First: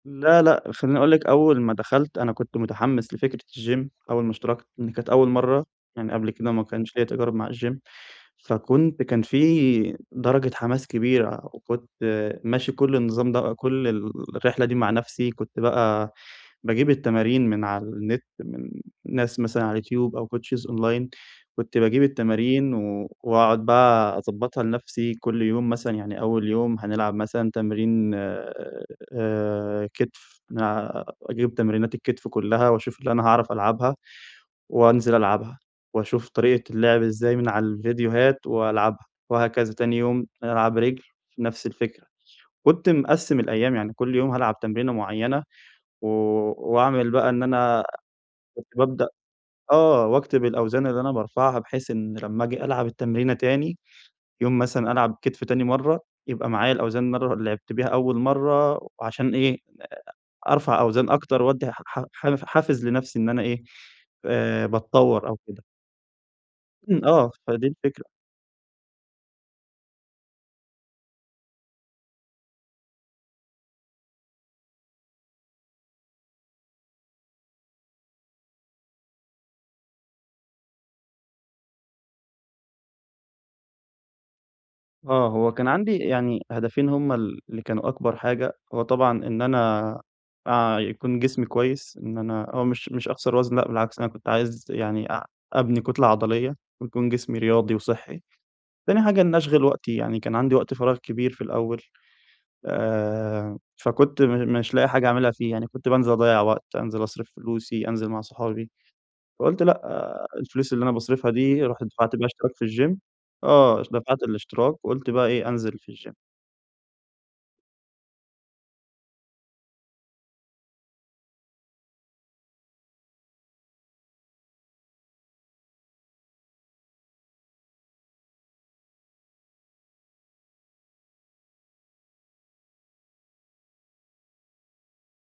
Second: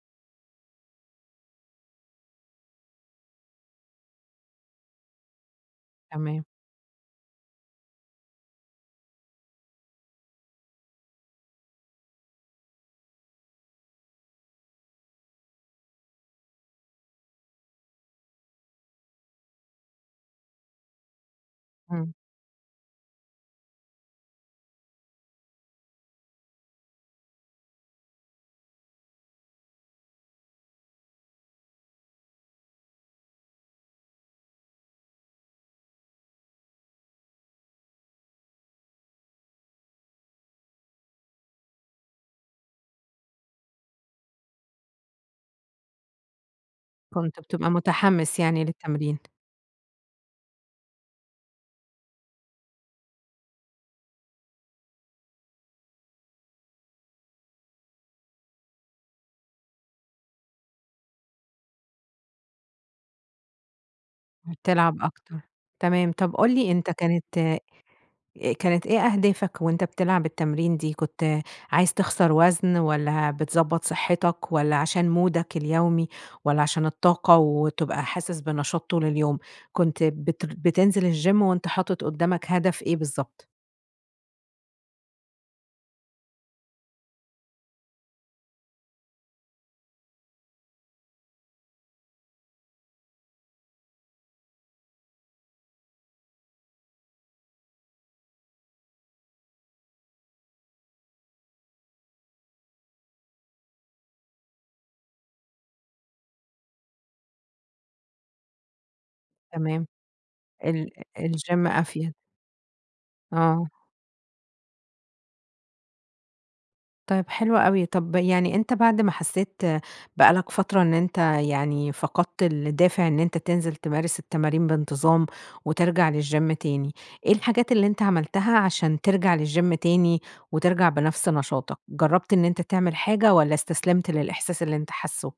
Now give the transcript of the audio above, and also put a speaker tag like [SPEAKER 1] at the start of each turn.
[SPEAKER 1] لأ لأ خلّيني أقول لِك، أول ما دخلت أنا كنت متحمس لفكرة الجيم، أول ما اشتركت لإن كانت أول مرّة يعني قبل
[SPEAKER 2] تمام.
[SPEAKER 1] كده ما كانش ليَّ تجارُب مع الجيم، فكنت كان في درجة حماس كبيرة، وكنت ماشي كل النظام ده كل الرحلة دي مع نفسي، كنت بقى باجيب التمارين من على النت من ناس مثلًا على اليوتيوب أو coaches أونلاين، كنت باجيب
[SPEAKER 2] إمم.
[SPEAKER 1] التمارين و وأقعُد بقى أضبّطها لنفسي، كل يوم مثلًا يعني أول يوم هنلعب مثلًا تمرين آآ كتف، نلع أجيب تمرينات الكتف كلها واشوف اللي أنا هاعرف ألعبها وانزل ألعبها، واشوف طريقة اللعب ازاي من على الفيديوهات وألعبها، وهكذا تاني يوم ألعب رِجل نفس الفكرة. كنت مقسّم الأيام يعني كل يوم هالعب تمرينة معينة و واعمل بقى
[SPEAKER 2] كنت
[SPEAKER 1] إن
[SPEAKER 2] بتبقى
[SPEAKER 1] أنا
[SPEAKER 2] متحمس يعني
[SPEAKER 1] كنت بابدأ
[SPEAKER 2] للتمرين.
[SPEAKER 1] آه، وأكتب الأوزان اللي أنا بارفعها، بحيث إن لما اجي ألعب التمرينة تاني، يوم مثلًا ألعب كتف تاني مرّة، يبقى معايا الأوزان مرّة لعبت بيها أول مرّة، علشان إيه، أ أرفع أوزان أكتر، وادي ح ح حافز لنفسي إن أنا إيه آآ،
[SPEAKER 2] بتلعب
[SPEAKER 1] باتطوّر
[SPEAKER 2] أكتر،
[SPEAKER 1] أو كده.
[SPEAKER 2] تمام، طب قُل لي أنت
[SPEAKER 1] إمم.
[SPEAKER 2] كانت
[SPEAKER 1] آه
[SPEAKER 2] أ
[SPEAKER 1] فدي الفكرة.
[SPEAKER 2] كانت إيه أهدافك وأنت بتلعب التمرين دي؟ كنت عايز تِخسر وزن والّا بتضبّط صحتك والّا علشان مودَك اليومي، والّا علشان الطاقة وتبقى حاسس بنشاط طول اليوم، كنت بتر بتنزل الجيم وأنت حاطِط قدامك هدف إيه بالضبط؟
[SPEAKER 1] آه، هو كان عندي يعني هدفين هُم ال اللي كانوا أكبر حاجة، هو طبعًا إن أنا أع يكون جسمي كويس، إن أنا هو مش مش أخسر وزن، لأ بالعكس أنا كنت عايز يعني أع أبني كُتلة عضلية ويكون جسمي رياضي وصحّي، تاني حاجة إن اشغل وقتي يعني، كان عندي وقت فراغ كبير في الأول آآ، فكنت م مش لاقي حاجة اعاملها فيه يعني، كنت بانزل أضيّع وقت، أنزل أصرف فلوسي، أنزل مع صحابي، فقلت لأ
[SPEAKER 2] تمام.
[SPEAKER 1] الفلوس اللي
[SPEAKER 2] ال
[SPEAKER 1] أنا باصرفها دي
[SPEAKER 2] الجيم
[SPEAKER 1] رُحت
[SPEAKER 2] أفيد.
[SPEAKER 1] دفعت بيها اشتراك في الجيم.
[SPEAKER 2] آه.
[SPEAKER 1] آه دفعت الاشتراك وقُلت بقى إيه أنزل في الجيم.
[SPEAKER 2] طيب حلو أوي، طب يعني أنت بعد ما حسيت بقى لك فترة إن أنت يعني فقَدت الدافع إن أنت تنزل تمارس التمارين بانتظام وترجع للجيم تاني، إيه الحاجات اللي أنت عملتها علشان ترجع للجيم تاني، وترجع بنفس نشاطك؟ جرّبت إن أنت تعمل حاجة والّا استسلمت للإحساس اللي أنت حاسُه؟